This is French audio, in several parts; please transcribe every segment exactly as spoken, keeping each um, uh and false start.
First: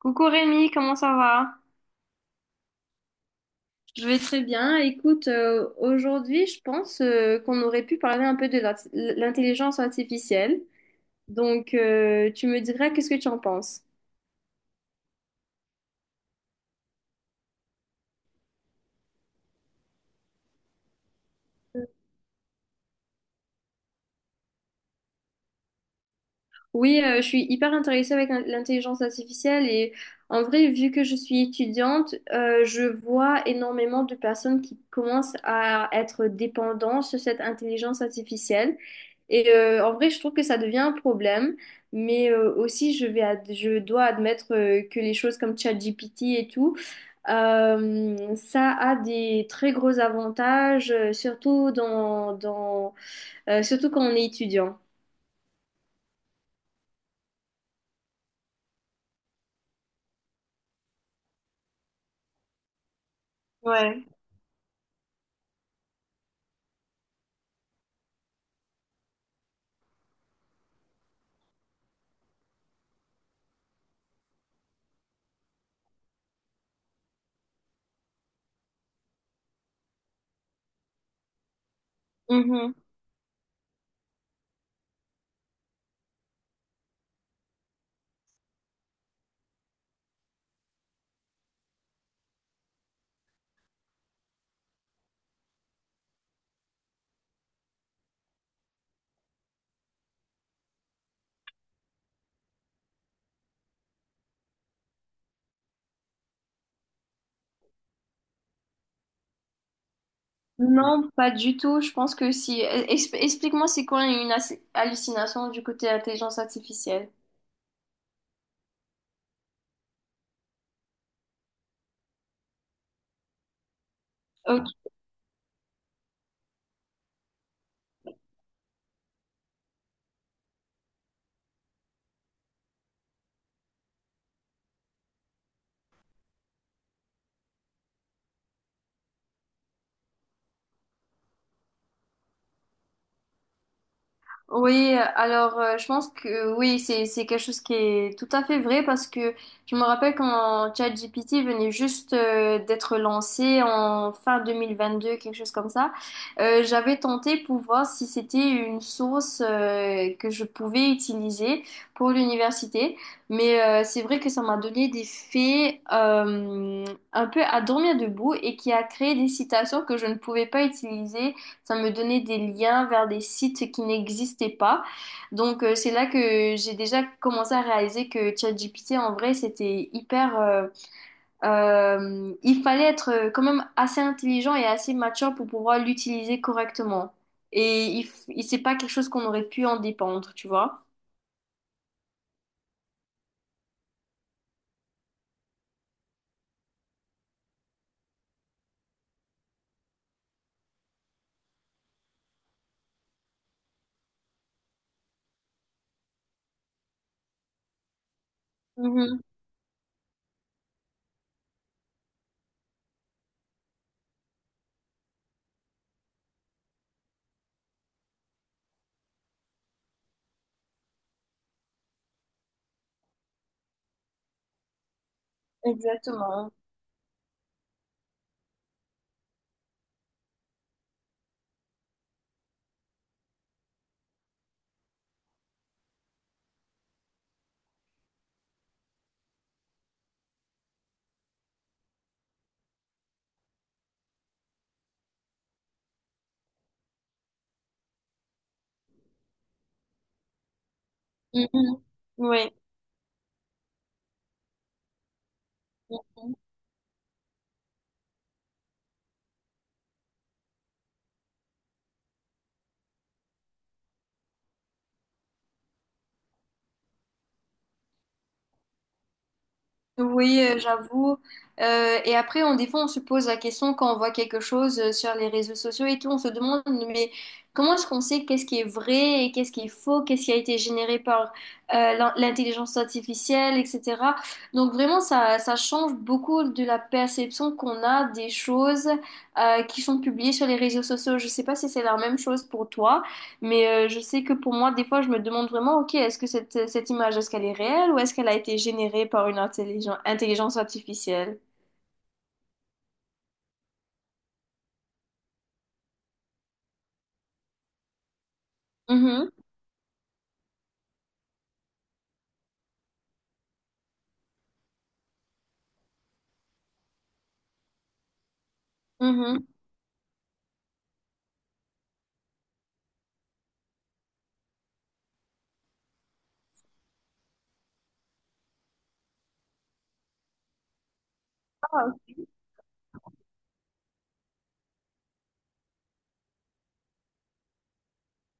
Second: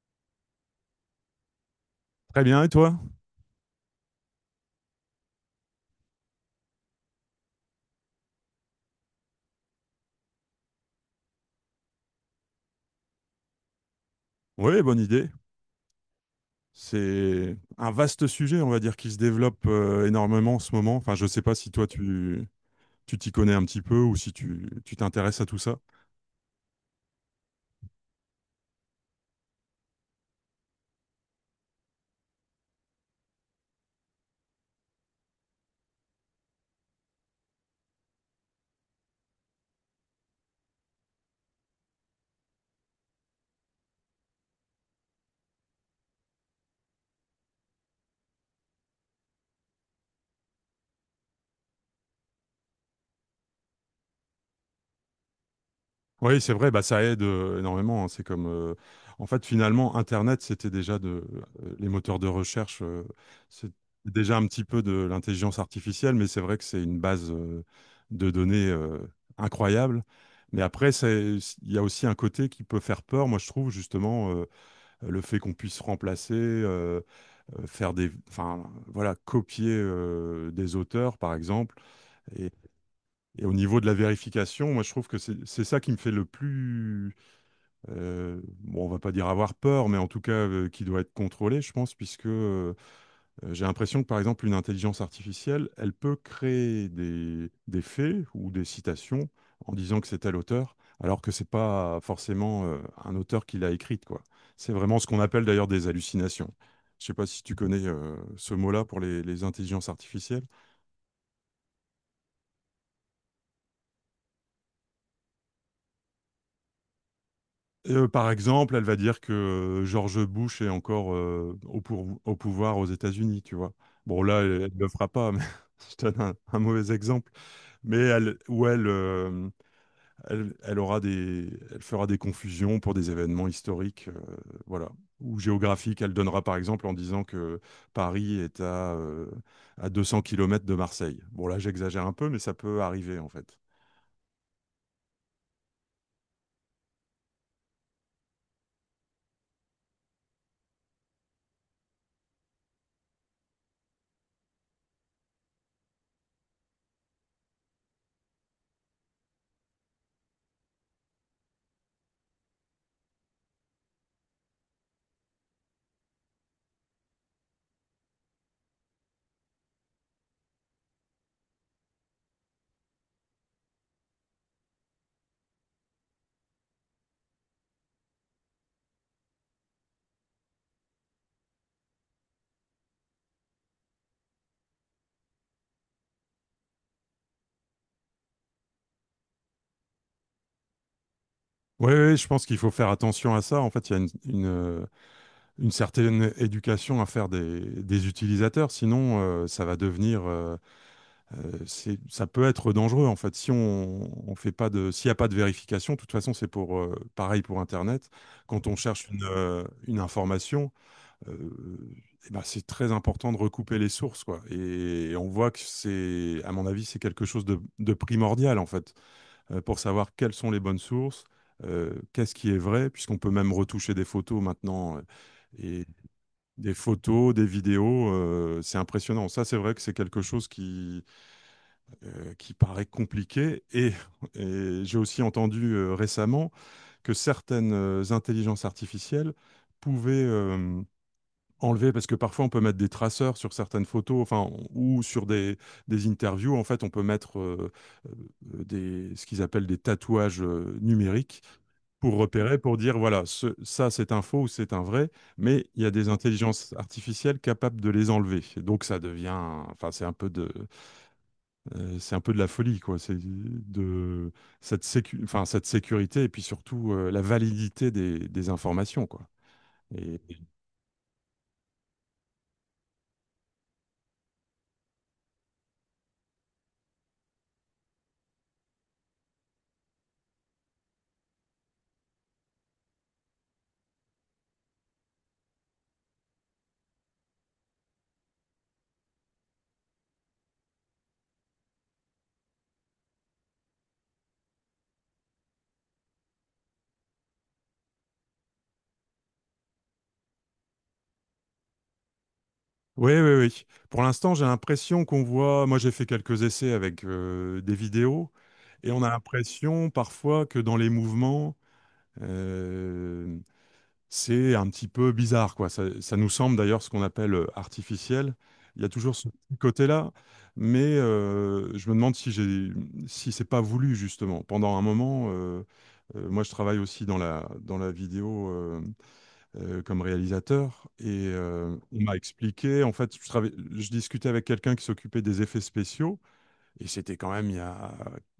Coucou Rémi, comment ça va? Très bien, et toi? Je vais très bien. Écoute, euh, aujourd'hui, je pense euh, qu'on aurait pu parler un peu de l'art- l'intelligence artificielle. Donc, euh, tu me diras qu'est-ce que tu en penses? Oui, bonne idée. C'est un vaste sujet, on va dire, qui se développe euh, énormément en ce moment. Enfin, je ne sais pas si toi, tu tu t'y connais un petit peu ou si tu tu t'intéresses à tout ça. Oui, euh, je suis hyper intéressée avec l'in- l'intelligence artificielle et en vrai, vu que je suis étudiante, euh, je vois énormément de personnes qui commencent à être dépendantes sur cette intelligence artificielle. Et euh, en vrai, je trouve que ça devient un problème, mais euh, aussi je vais ad- je dois admettre euh, que les choses comme ChatGPT et tout, euh, ça a des très gros avantages, euh, surtout dans, dans, euh, surtout quand on est étudiant. Oui, c'est vrai, bah, ça aide euh, énormément, hein. C'est comme, euh, en fait, finalement, Internet, c'était déjà de, euh, les moteurs de recherche, euh, c'est Ouais. déjà un petit peu de l'intelligence artificielle, mais c'est vrai que c'est une base euh, de données euh, incroyable. Mais après, c'est- il y a aussi un côté qui peut faire peur, moi je trouve, justement, euh, le fait qu'on puisse remplacer, euh, euh, faire des, enfin, voilà, copier euh, des auteurs, par exemple. Et, et au niveau de la vérification, moi je trouve que c'est c'est ça qui me fait le plus euh, bon, on va pas dire avoir peur, mais en tout cas euh, qui doit être contrôlé, je pense, puisque euh, euh, j'ai l'impression que par exemple une intelligence artificielle, elle peut créer des, des faits ou des citations en disant que c'est tel auteur, alors que c'est pas forcément euh, un auteur qui l'a écrite, quoi. C'est vraiment ce qu'on appelle d'ailleurs des hallucinations. Je sais pas si tu connais euh, ce mot-là pour les, les intelligences artificielles. Non, pas du tout. Je pense que si. Ex- Explique-moi, c'est quoi une as- hallucination du côté intelligence artificielle? Heu, par exemple, elle va dire que euh, George Bush est encore, heu, au pour au pouvoir aux États-Unis, tu vois? Bon là, elle Ok. ne le fera pas, mais je donne un un mauvais exemple, mais elle ou elle, hem, elle elle aura des elle fera des confusions pour des événements historiques, heu, voilà, ou géographiques. Elle donnera par exemple en disant que Paris est à, heu, à deux cents kilomètres de Marseille. Bon là, j'exagère un peu, mais ça peut arriver en fait. Oui, alors euh, je pense que oui, c'est c'est quelque chose qui est tout à fait vrai parce que je me rappelle quand ChatGPT venait juste euh, d'être lancé en fin deux mille vingt-deux, quelque chose comme ça, euh, j'avais tenté pour voir si c'était une source euh, que je pouvais utiliser pour l'université, mais euh, c'est vrai que ça m'a donné des faits euh, un peu à dormir debout et qui a créé des citations que je ne pouvais pas utiliser. Ça me donnait des liens vers des sites qui n'existaient pas. Donc, euh, c'est là que j'ai déjà commencé à réaliser que ChatGPT, en vrai, c'était hyper... euh, euh, il fallait être euh, quand même assez intelligent et assez mature pour pouvoir l'utiliser correctement. Et il, f- il- c'est pas quelque chose qu'on aurait pu en dépendre, tu vois? Oui, je pense qu'il faut faire attention à ça. En fait, il y a une une, heu une certaine éducation à faire des, des utilisateurs, sinon euh, ça va devenir, euh, euh, c'est- ça peut être dangereux en fait. Si on, on fait pas de, s'il n'y a pas de vérification, de toute façon c'est pour euh, pareil pour Internet. Quand on cherche Mhm, une, euh, une information, euh, eh ben, c'est très important de recouper les sources, quoi. Et on voit que c'est, à mon avis, c'est quelque chose de, de primordial en fait, euh, pour savoir quelles sont les bonnes sources, euh, qu'est-ce qui est vrai, puisqu'on peut même retoucher des photos maintenant, euh, et exactement. des photos, des vidéos, euh, c'est impressionnant. Ça, c'est vrai que c'est quelque chose qui, euh, qui paraît compliqué. Et, et j'ai aussi entendu euh, récemment que certaines euh, intelligences artificielles pouvaient euh, enlever, parce que parfois on peut mettre des traceurs sur certaines photos, enfin, ou sur des, des interviews. En fait, on peut mettre euh, euh, des, ce qu'ils appellent des tatouages euh, numériques Mhm. pour Oui. repérer, pour dire, voilà, ce- ça c'est un faux ou c'est un vrai, mais il y a des intelligences artificielles capables de les enlever. Et donc ça devient, enfin c'est un peu de, euh, c'est un peu de la folie, quoi. C'est de cette sécu- enfin cette sécurité et puis surtout euh, la validité des, des informations, quoi. Et... Oui, euh, j'avoue. Euh, et après, on, des fois, on se pose la question quand on voit quelque chose euh, sur les réseaux sociaux et tout, on se demande, mais comment est-ce qu'on sait qu'est-ce qui est vrai et qu'est-ce qui est faux, qu'est-ce qui a été généré par euh, l'in- l'intelligence artificielle, et cetera. Donc vraiment, ça, ça change beaucoup de la perception qu'on a des choses euh, qui sont publiées sur les réseaux sociaux. Je sais pas si c'est la même chose pour toi. Mais euh, je sais que pour moi, des fois, je me demande vraiment, ok, est-ce que cette, cette image, est-ce qu'elle est réelle ou est-ce qu'elle a été générée par une intelligen- intelligence artificielle? Oui, oui, oui. Pour l'instant, j'ai l'impression qu'on voit, moi j'ai fait quelques essais avec euh, des vidéos, et on a Mhm, l'impression parfois que dans les mouvements, euh, c'est un petit peu bizarre, quoi. Ça, ça nous semble d'ailleurs ce qu'on appelle euh, artificiel. Il y a toujours ce mhm. petit côté-là, mais euh, je me demande si j'ai, si c'est pas voulu justement. Pendant un moment, euh, euh, moi je travaille aussi dans la dans la vidéo euh, euh, comme réalisateur, et euh, Ah. on m'a expliqué. En fait, je travaillais- je discutais avec quelqu'un qui s'occupait des effets spéciaux, et c'était quand même il y a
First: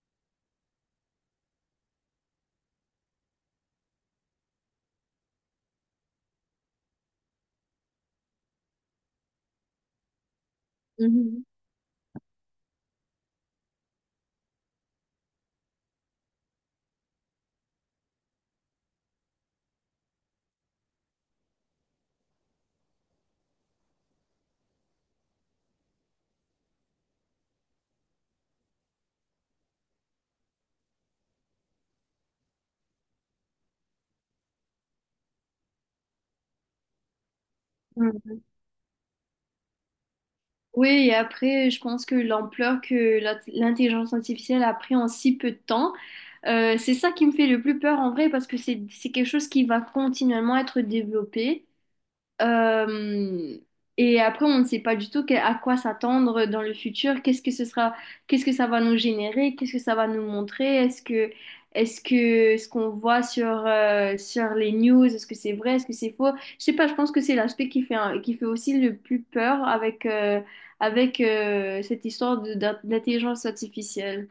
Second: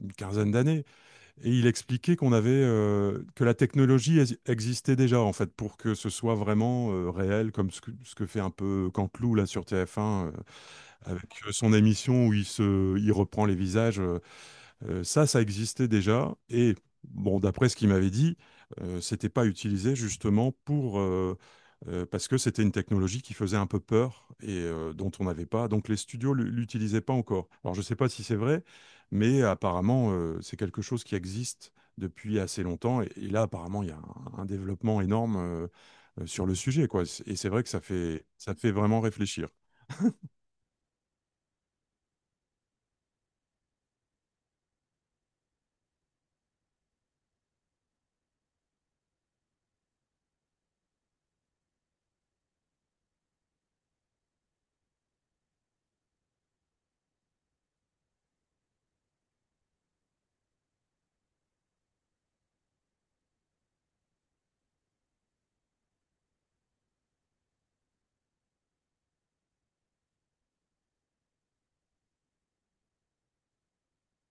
une quinzaine d'années. Et il expliquait qu'on avait, euh, que la technologie ex- existait déjà en fait pour que ce soit vraiment euh, réel, comme ce que, ce que fait un peu Canteloup là sur TF un, euh, avec euh, son émission où il se il reprend les visages. Euh, euh, ça, ça existait déjà. Et bon, d'après ce qu'il m'avait dit, euh, c'était pas utilisé justement pour, euh, euh, parce que c'était une technologie qui faisait un peu peur et euh, dont on n'avait pas. Donc les studios l- l'utilisaient pas encore. Alors je sais pas si c'est vrai, mais apparemment euh, c'est quelque chose qui existe depuis assez longtemps. Et, et là, apparemment, il y a un, un développement énorme euh, euh, sur le sujet, quoi. C- Et c'est vrai que ça fait, Mm. ça fait vraiment réfléchir. Oui, et après, je pense que l'ampleur que l'int- l'intelligence artificielle a pris en si peu de temps, euh, c'est ça qui me fait le plus peur en vrai, parce que c'est c'est quelque chose qui va continuellement être développé. Euh, et après, on ne sait pas du tout que- à quoi s'attendre dans le futur. Qu'est-ce que ce sera, qu'est-ce que ça va nous générer, qu'est-ce que ça va nous montrer. Est-ce que, est-ce que ce qu'on voit sur, euh, sur les news, est-ce que c'est vrai, est-ce que c'est faux? Je sais pas. Je pense que c'est l'aspect qui fait, un- qui fait aussi le plus peur avec, euh, avec euh, cette histoire de- d'in- d'intelligence artificielle.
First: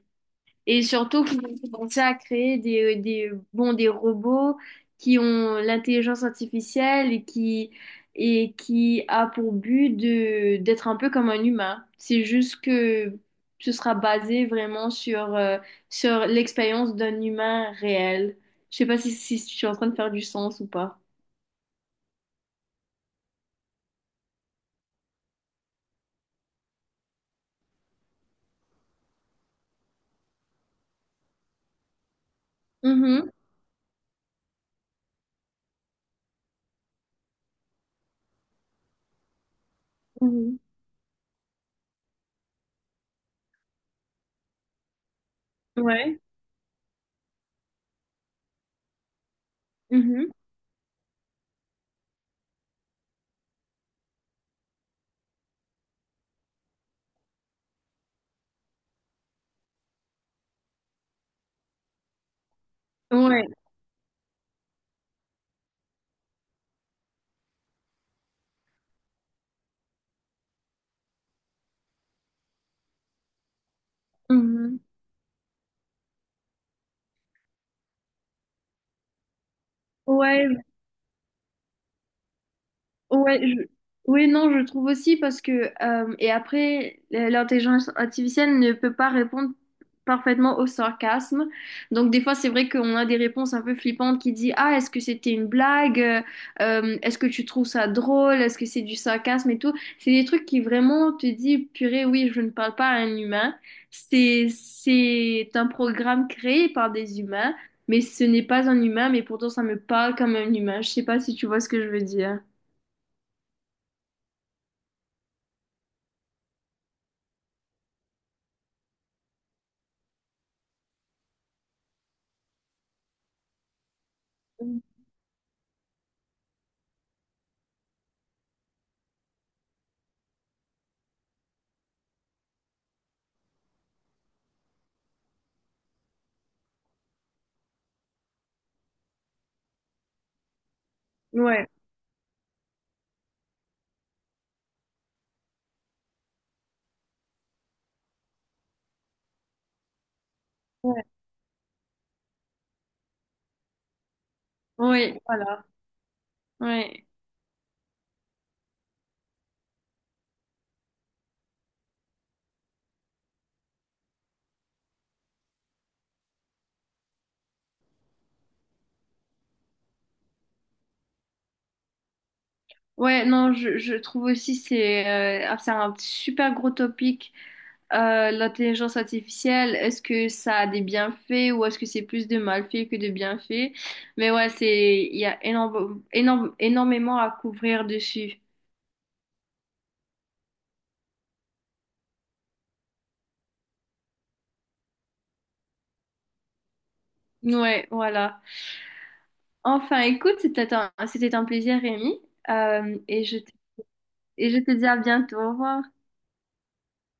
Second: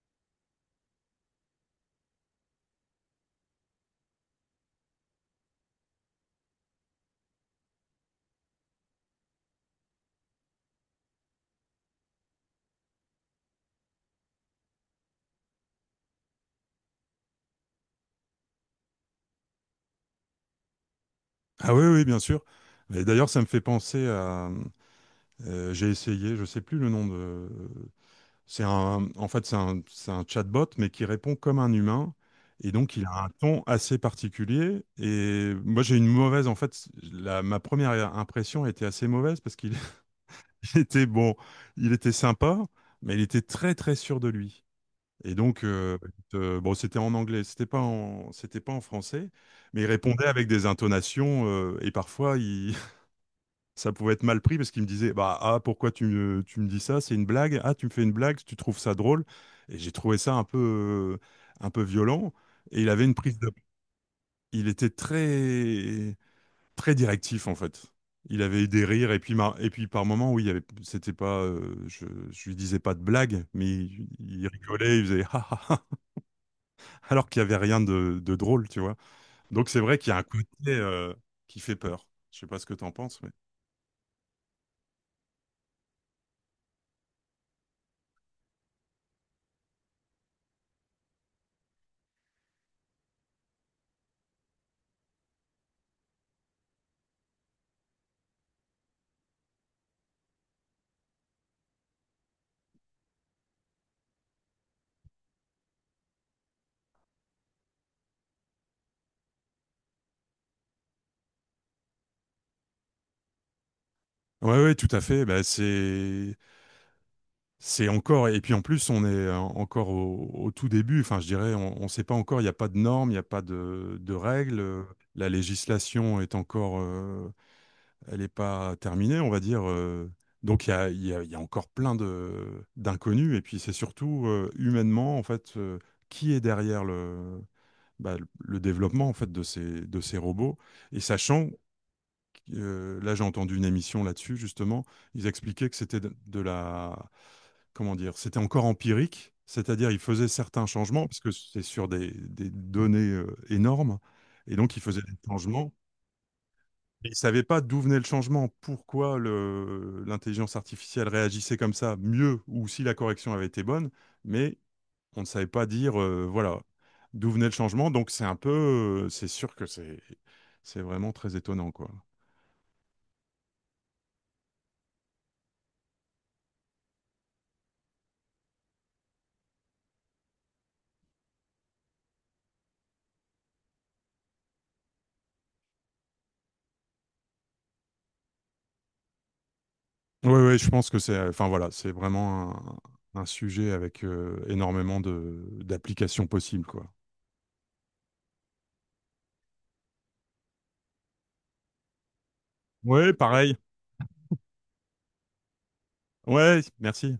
Et surtout qu'ils ont commencé à créer des, euh, des, bon, des robots qui ont l'intelligence artificielle et qui, et qui a pour but de, d'être un peu comme un humain. C'est juste que ce sera basé vraiment sur, euh, sur l'expérience d'un humain réel. Je sais pas si, si je suis en train de faire du sens ou pas. Ah oui, oui, bien sûr. Et d'ailleurs, ça me fait penser à... Euh, j'ai essayé, je sais plus le nom de. C'est un, en fait, c'est un, c'est un chatbot, mais qui répond comme un humain. Et donc, il a un Mhm, ton assez particulier. Et moi, j'ai une mauvaise, en fait, la, ma première impression était assez mauvaise, parce qu'il mhm. il était bon, il était sympa, mais il était très, très sûr de lui. Et donc, euh, Ouais. euh, bon, c'était en anglais, c'était pas en, c'était pas en français, mais il répondait Mhm. avec des intonations, euh, et parfois, il, ça pouvait être mal pris, parce qu'il me disait, bah, ah, pourquoi tu me, tu me dis ça, c'est une blague, ah, tu me fais une blague, tu trouves ça drôle. Et j'ai trouvé ça un peu un peu violent, et il avait une prise Ouais. de il était très très directif en fait. Il avait eu des rires, et puis mar- et puis par moments, oui, il y avait, c'était pas, euh, je, je lui disais pas de blague, mais il, il Mhm. rigolait, il faisait ah, ah, ah alors qu'il y avait rien de, de drôle, tu vois. Donc c'est vrai qu'il y a un côté Ouais. euh, qui fait peur, je sais pas ce que tu en penses, mais... Ouais, je... Oui, non, je trouve aussi parce que, euh, et après, l'intelligence artificielle ne peut pas répondre parfaitement au sarcasme. Donc, des fois, c'est vrai qu'on a des réponses un peu flippantes qui disent, ah, est-ce que c'était une blague? Euh, est-ce que tu trouves ça drôle? Est-ce que c'est du sarcasme et tout? C'est des trucs qui vraiment te dit, purée, oui, je ne parle pas à un humain. C'est, c'est un programme créé par des humains, mais ce n'est pas un humain, mais pourtant, ça me parle comme un humain. Je sais pas si tu vois ce que je veux dire. Ouais, ouais, tout à fait. Bah, c'est C'est encore, et puis en plus, on est euh, encore au, au tout début. Enfin, je dirais, on ne sait pas encore, il n'y a pas de normes, il n'y a pas de, de règles. Euh, La législation est encore, euh, elle n'est pas terminée, on va dire. euh. Donc, il y a, il y a- il y a encore plein de, d'inconnus. Et puis, c'est surtout euh, humainement, en fait, euh, qui est derrière le, bah, le le développement, en fait, de ces, de ces robots. Et sachant, Ouais, euh, là, j'ai entendu une émission là-dessus, justement. Ils expliquaient que c'était de, de la... Comment dire? C'était encore empirique, c'est-à-dire ils faisaient certains ouais, changements, parce que c'est sur des, des données euh, énormes, et donc ils faisaient des oui, voilà, changements. ouais, Et ils ne savaient pas d'où venait le changement, pourquoi le- l'intelligence artificielle réagissait comme ça, mieux, ou si la correction avait été bonne, mais on ne savait pas dire, euh, voilà, d'où venait le changement. Donc c'est un peu, euh, c'est sûr que c'est c'est vraiment très étonnant, quoi. ouais, non, je, je trouve aussi c'est euh, ah, c'est un super gros topic euh, l'intelligence artificielle. Est-ce que ça a des bienfaits ou est-ce que c'est plus de malfaits que de bienfaits? Mais ouais, c'est il y a énorme, énorme, énormément à couvrir dessus. Oui, oui, je pense que c'est, euh, enfin voilà, c'est vraiment un, un sujet avec euh, énormément de d'applications possibles, quoi. Ouais, voilà. Enfin, écoute, c'était un, c'était un plaisir, Rémi. Euh, Oui, et je te- pareil. et je te dis à bientôt. Au revoir. Ouais, merci.